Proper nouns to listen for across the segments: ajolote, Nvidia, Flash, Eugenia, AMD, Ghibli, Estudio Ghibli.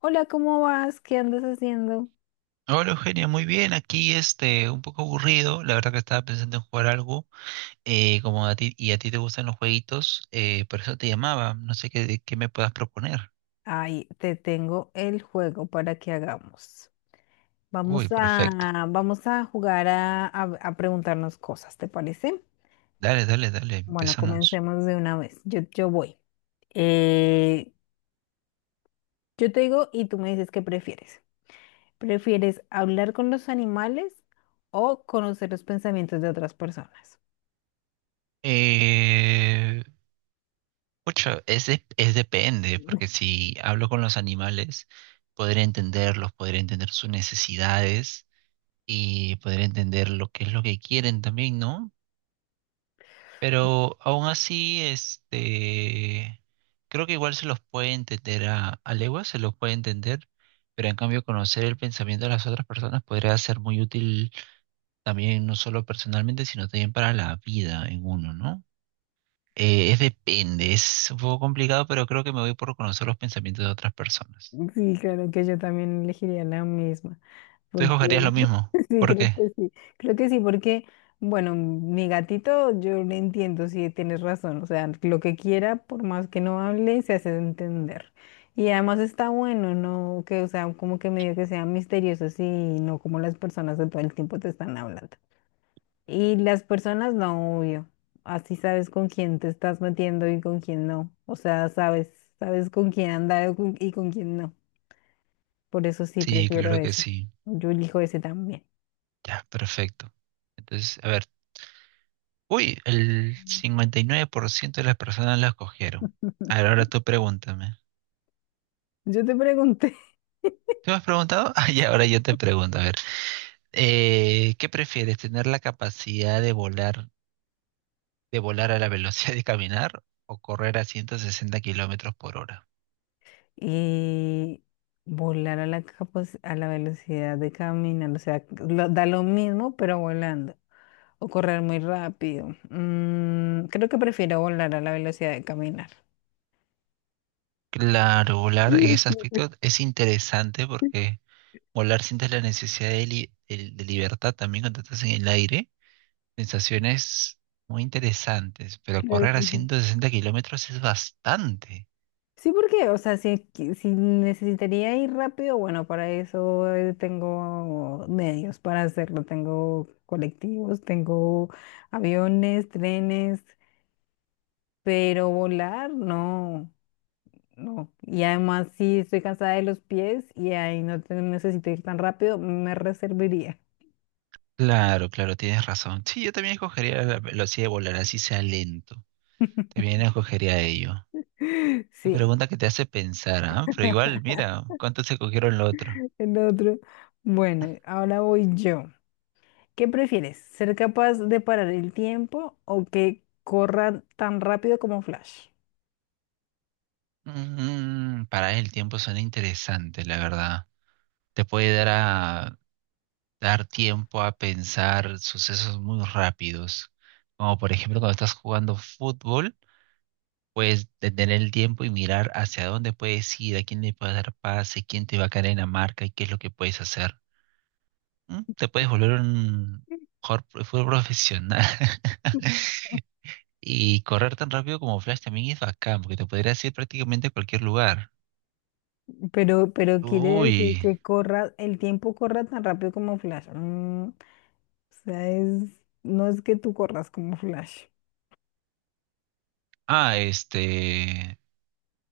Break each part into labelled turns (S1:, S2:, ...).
S1: Hola, ¿cómo vas? ¿Qué andas haciendo?
S2: Hola, Eugenia, muy bien, aquí este, un poco aburrido, la verdad que estaba pensando en jugar algo, como a ti, y a ti te gustan los jueguitos, por eso te llamaba, no sé qué, de qué me puedas proponer.
S1: Ay, te tengo el juego para que hagamos. Vamos
S2: Uy, perfecto,
S1: a, vamos a jugar a preguntarnos cosas, ¿te parece?
S2: dale, dale, dale,
S1: Bueno,
S2: empezamos.
S1: comencemos de una vez. Yo voy. Eh, yo te digo y tú me dices qué prefieres. ¿Prefieres hablar con los animales o conocer los pensamientos de otras personas?
S2: Eh, Pucha, es depende, porque si hablo con los animales, podré entenderlos, podré entender sus necesidades y podré entender lo que es lo que quieren también, ¿no? Pero aún así, este, creo que igual se los puede entender a leguas, se los puede entender, pero en cambio conocer el pensamiento de las otras personas podría ser muy útil también, no solo personalmente, sino también para la vida en uno, ¿no? Es depende, es un poco complicado, pero creo que me voy por conocer los pensamientos de otras personas.
S1: Sí, claro que yo también elegiría la misma.
S2: ¿Tú escogerías lo
S1: Porque
S2: mismo?
S1: sí,
S2: ¿Por
S1: creo
S2: qué?
S1: que sí, creo que sí, porque, bueno, mi gatito, yo le entiendo, sí, tienes razón, o sea, lo que quiera, por más que no hable, se hace entender. Y además está bueno, ¿no? Que, o sea, como que medio que sean misteriosos y no como las personas de todo el tiempo te están hablando. Y las personas, no, obvio, así sabes con quién te estás metiendo y con quién no, o sea, sabes, sabes con quién andar y con quién no. Por eso sí,
S2: Sí,
S1: prefiero
S2: claro que
S1: ese.
S2: sí.
S1: Yo elijo ese también.
S2: Ya, perfecto. Entonces, a ver. Uy, el 59% de las personas la escogieron. A ver, ahora tú pregúntame.
S1: Yo te pregunté,
S2: ¿Qué me has preguntado? Ah, ya, ahora yo te pregunto. A ver, ¿qué prefieres? ¿Tener la capacidad de volar a la velocidad de caminar o correr a 160 kilómetros por hora?
S1: y volar a la, capac- a la velocidad de caminar, o sea, lo- da lo mismo, pero volando, o correr muy rápido. Mm, creo que prefiero volar a la velocidad de caminar.
S2: Claro, volar en ese aspecto es interesante porque volar sientes la necesidad de, de libertad también cuando estás en el aire. Sensaciones muy interesantes, pero
S1: Claro
S2: correr a
S1: que sí.
S2: 160 kilómetros es bastante.
S1: Sí, porque, o sea, si, qui- si necesitaría ir rápido, bueno, para eso tengo medios para hacerlo. Tengo colectivos, tengo aviones, trenes, pero volar, no. No. Y además, si estoy cansada de los pies y ahí no te- necesito ir tan rápido, me reservaría.
S2: Claro, claro, tienes razón. Sí, yo también escogería la velocidad de volar, así sea lento. También escogería ello. La
S1: Sí,
S2: pregunta que te hace pensar, ¿ah? Pero igual, mira, ¿cuántos se cogieron lo otro?
S1: el otro. Bueno, ahora voy yo. ¿Qué prefieres? ¿Ser capaz de parar el tiempo o que corra tan rápido como Flash?
S2: Mm, para el tiempo suena interesante, la verdad. Te puede dar a dar tiempo a pensar sucesos muy rápidos. Como por ejemplo, cuando estás jugando fútbol, puedes detener el tiempo y mirar hacia dónde puedes ir, a quién le puedes dar pase, quién te va a caer en la marca y qué es lo que puedes hacer. ¿Mm? Te puedes volver un jugador de fútbol profesional. Y correr tan rápido como Flash también es bacán, porque te podrías ir prácticamente a cualquier lugar.
S1: Pero quiere decir
S2: Uy.
S1: que corra, el tiempo corra tan rápido como Flash. Mm, o sea, es, no es que tú corras como Flash,
S2: Ah, este.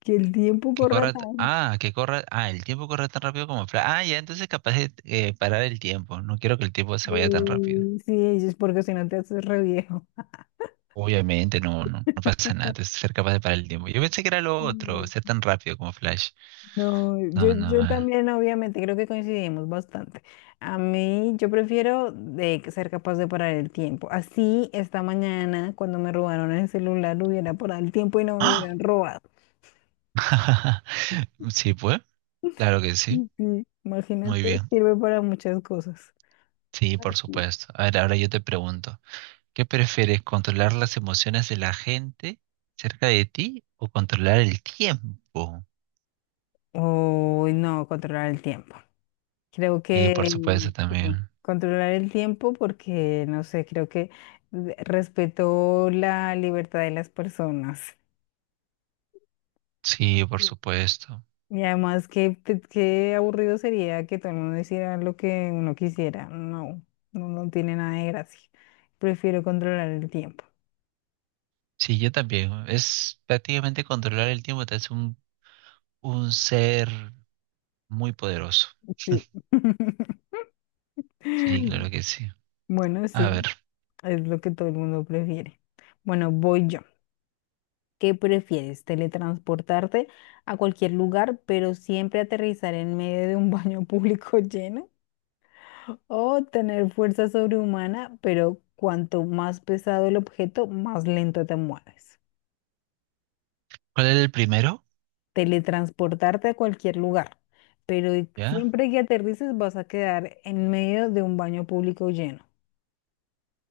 S1: que el tiempo
S2: Que
S1: corra
S2: corra.
S1: tan.
S2: Ah, que corra. Ah, el tiempo corre tan rápido como Flash. Ah, ya, entonces capaz de parar el tiempo. No quiero que el tiempo se vaya tan rápido.
S1: Sí, es porque si no te haces re viejo.
S2: Obviamente, no, no, no pasa nada. Entonces, ser capaz de parar el tiempo. Yo pensé que era lo otro,
S1: Mm,
S2: ser tan rápido como Flash.
S1: no, yo,
S2: No, no.
S1: yo
S2: Ah.
S1: también obviamente creo que coincidimos bastante. A mí yo prefiero de ser capaz de parar el tiempo. Así esta mañana cuando me robaron el celular hubiera parado el tiempo y no me lo
S2: ¡Ah!
S1: hubieran robado.
S2: Sí, pues. Claro que sí.
S1: Mm, sí,
S2: Muy
S1: imagínate,
S2: bien.
S1: sirve para muchas cosas.
S2: Sí, por supuesto. A ver, ahora yo te pregunto, ¿qué prefieres, controlar las emociones de la gente cerca de ti o controlar el tiempo?
S1: Uy, no, controlar el tiempo. Creo
S2: Y por
S1: que
S2: supuesto
S1: mm,
S2: también.
S1: controlar el tiempo porque, no sé, creo que respeto la libertad de las personas.
S2: Sí, por supuesto.
S1: Y además, qué, pe- qué aburrido sería que todo el mundo hiciera lo que uno quisiera. No, no, no tiene nada de gracia. Prefiero controlar el tiempo.
S2: Sí, yo también. Es prácticamente controlar el tiempo, te hace un ser muy poderoso.
S1: Sí.
S2: Sí, claro que sí.
S1: Bueno,
S2: A ver,
S1: sí, es lo que todo el mundo prefiere. Bueno, voy yo. ¿Qué prefieres? ¿Teletransportarte a cualquier lugar, pero siempre aterrizar en medio de un baño público lleno? ¿O tener fuerza sobrehumana, pero cuanto más pesado el objeto, más lento te mueves?
S2: ¿cuál era el primero?
S1: Teletransportarte a cualquier lugar, pero
S2: ¿Ya?
S1: siempre que aterrices vas a quedar en medio de un baño público lleno.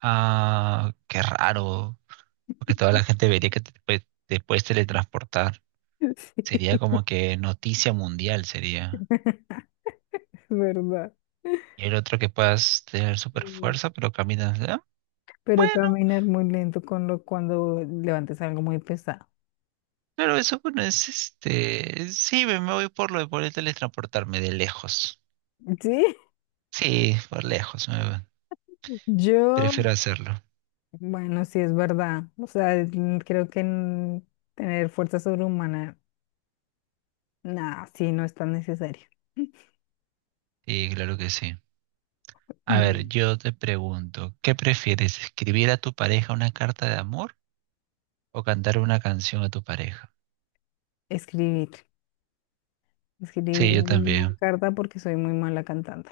S2: Ah, qué raro, porque toda la gente vería que te, te puedes teletransportar.
S1: Sí,
S2: Sería como que noticia mundial sería.
S1: es verdad.
S2: Y el otro que puedas tener super
S1: Mm.
S2: fuerza, pero caminas. Ah,
S1: Pero
S2: bueno,
S1: caminar muy lento con lo, cuando levantes algo muy pesado.
S2: claro, eso bueno, es este. Sí, me voy por lo de poder teletransportarme de lejos.
S1: Sí,
S2: Sí, por lejos,
S1: yo,
S2: prefiero hacerlo.
S1: bueno, sí es verdad. O sea, mm, creo que mm, tener fuerza sobrehumana, nada, sí, no es tan necesario.
S2: Sí, claro que sí. A ver,
S1: Mm,
S2: yo te pregunto, ¿qué prefieres? ¿Escribir a tu pareja una carta de amor o cantar una canción a tu pareja?
S1: escribir, escribir
S2: Sí, yo
S1: una
S2: también.
S1: carta porque soy muy mala cantando.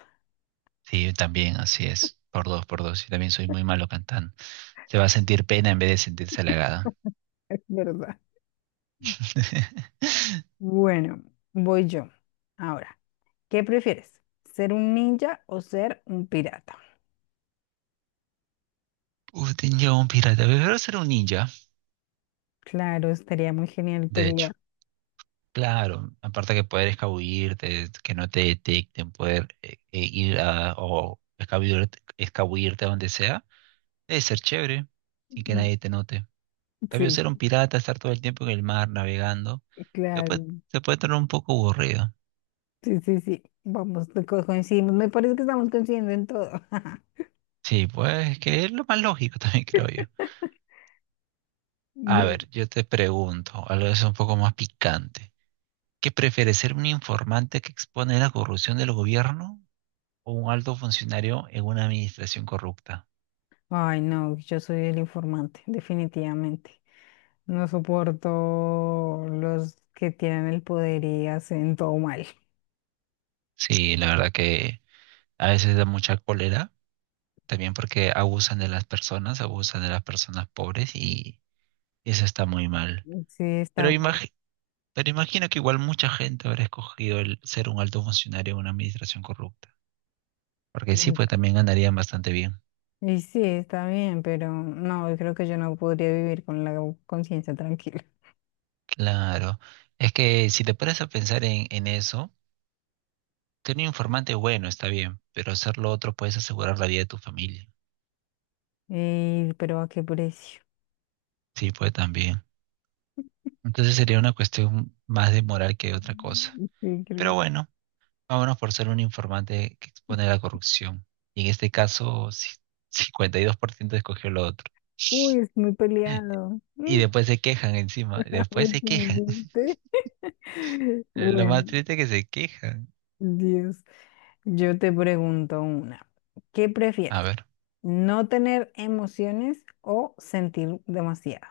S2: Sí, yo también, así es. Por dos, por dos. Yo también soy muy malo cantando. Se va a sentir pena en vez de sentirse halagada.
S1: Es verdad. Bueno, voy yo. Ahora, ¿qué prefieres? ¿Ser un ninja o ser un pirata?
S2: Uf, ninja un pirata. Prefiero ser un ninja,
S1: Claro, estaría muy genial
S2: de hecho.
S1: pelear.
S2: Claro, aparte que poder escabullirte, que no te detecten, poder ir a, o escabullirte a donde sea, debe ser chévere, sin que
S1: Mm,
S2: nadie te note. En cambio,
S1: sí,
S2: ser un pirata, estar todo el tiempo en el mar navegando, se puede,
S1: claro.
S2: se puede tornar un poco aburrido.
S1: Sí, sí, sí. Vamos, co- coincidimos. Me parece que estamos coincidiendo en todo.
S2: Sí, pues que es lo más lógico también, creo yo. A
S1: Sí.
S2: ver, yo te pregunto, algo es un poco más picante. ¿Qué prefieres, ser un informante que expone la corrupción del gobierno o un alto funcionario en una administración corrupta?
S1: Ay, no, yo soy el informante, definitivamente. No soporto los que tienen el poder y hacen todo mal.
S2: Sí, la verdad que a veces da mucha cólera, también porque abusan de las personas, abusan de las personas pobres y eso está muy mal.
S1: Sí,
S2: Pero
S1: está
S2: imagi- pero imagino que igual mucha gente habrá escogido el ser un alto funcionario en una administración corrupta, porque sí,
S1: mal.
S2: pues también ganarían bastante bien.
S1: Y sí, está bien, pero no, yo creo que yo no podría vivir con la conciencia tranquila.
S2: Claro, es que si te pones a pensar en eso, tener un informante bueno está bien, pero hacer lo otro puedes asegurar la vida de tu familia.
S1: Ey, pero ¿a qué precio?
S2: Sí, puede también. Entonces sería una cuestión más de moral que de otra cosa.
S1: Mm, sí, creo
S2: Pero
S1: que-
S2: bueno, vámonos por ser un informante que expone la corrupción. Y en este caso, sí, 52% escogió lo otro.
S1: Uy, es muy peleado.
S2: Y
S1: Mm,
S2: después se quejan encima, después
S1: es
S2: se quejan.
S1: un chiste.
S2: Lo
S1: Bueno,
S2: más triste es que se quejan.
S1: Dios. Yo te pregunto una. ¿Qué
S2: A
S1: prefieres?
S2: ver,
S1: ¿No tener emociones o sentir demasiado?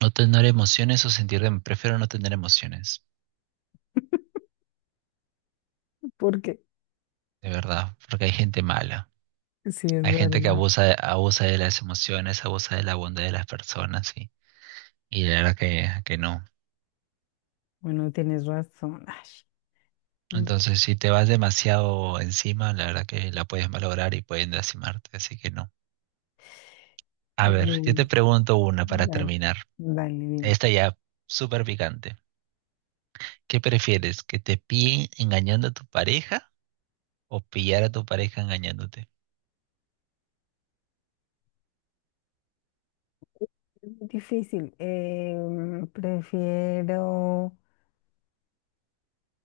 S2: no tener emociones o sentir. Prefiero no tener emociones.
S1: Porque
S2: De verdad, porque hay gente mala.
S1: sí, es
S2: Hay gente que
S1: verdad.
S2: abusa de las emociones, abusa de la bondad de las personas y la verdad que no.
S1: Bueno, tienes razón. Ay, mm,
S2: Entonces, si te vas demasiado encima, la verdad que la puedes malograr y pueden lastimarte, así que no. A ver,
S1: uy,
S2: yo te pregunto una para
S1: dale,
S2: terminar.
S1: dale, dime.
S2: Esta ya súper picante. ¿Qué prefieres? ¿Que te pillen engañando a tu pareja o pillar a tu pareja engañándote?
S1: Difícil. Prefiero.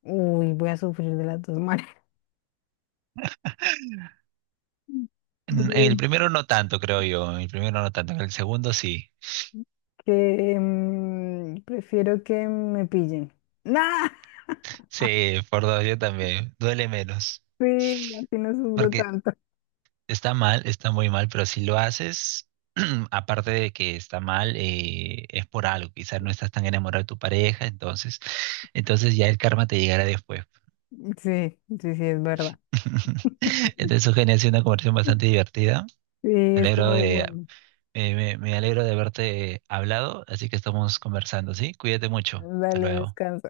S1: Uy, voy a sufrir de las dos maneras.
S2: En el
S1: Pre-
S2: primero no tanto, creo yo. En el primero no tanto. En el segundo sí.
S1: que prefiero que me pillen. ¡Nah!
S2: Sí, por dos, yo también. Duele menos.
S1: Sí, así no sufro
S2: Porque
S1: tanto.
S2: está mal, está muy mal, pero si lo haces, aparte de que está mal, es por algo. Quizás no estás tan enamorado de tu pareja, entonces, ya el karma te llegará después.
S1: Sí, sí, sí, es verdad.
S2: Entonces, Eugenia, ha sido una conversación bastante divertida.
S1: Sí,
S2: Me alegro
S1: estuvo
S2: de,
S1: bueno.
S2: me alegro de haberte hablado, así que estamos conversando, ¿sí? Cuídate mucho. Hasta
S1: Dale,
S2: luego.
S1: descansa.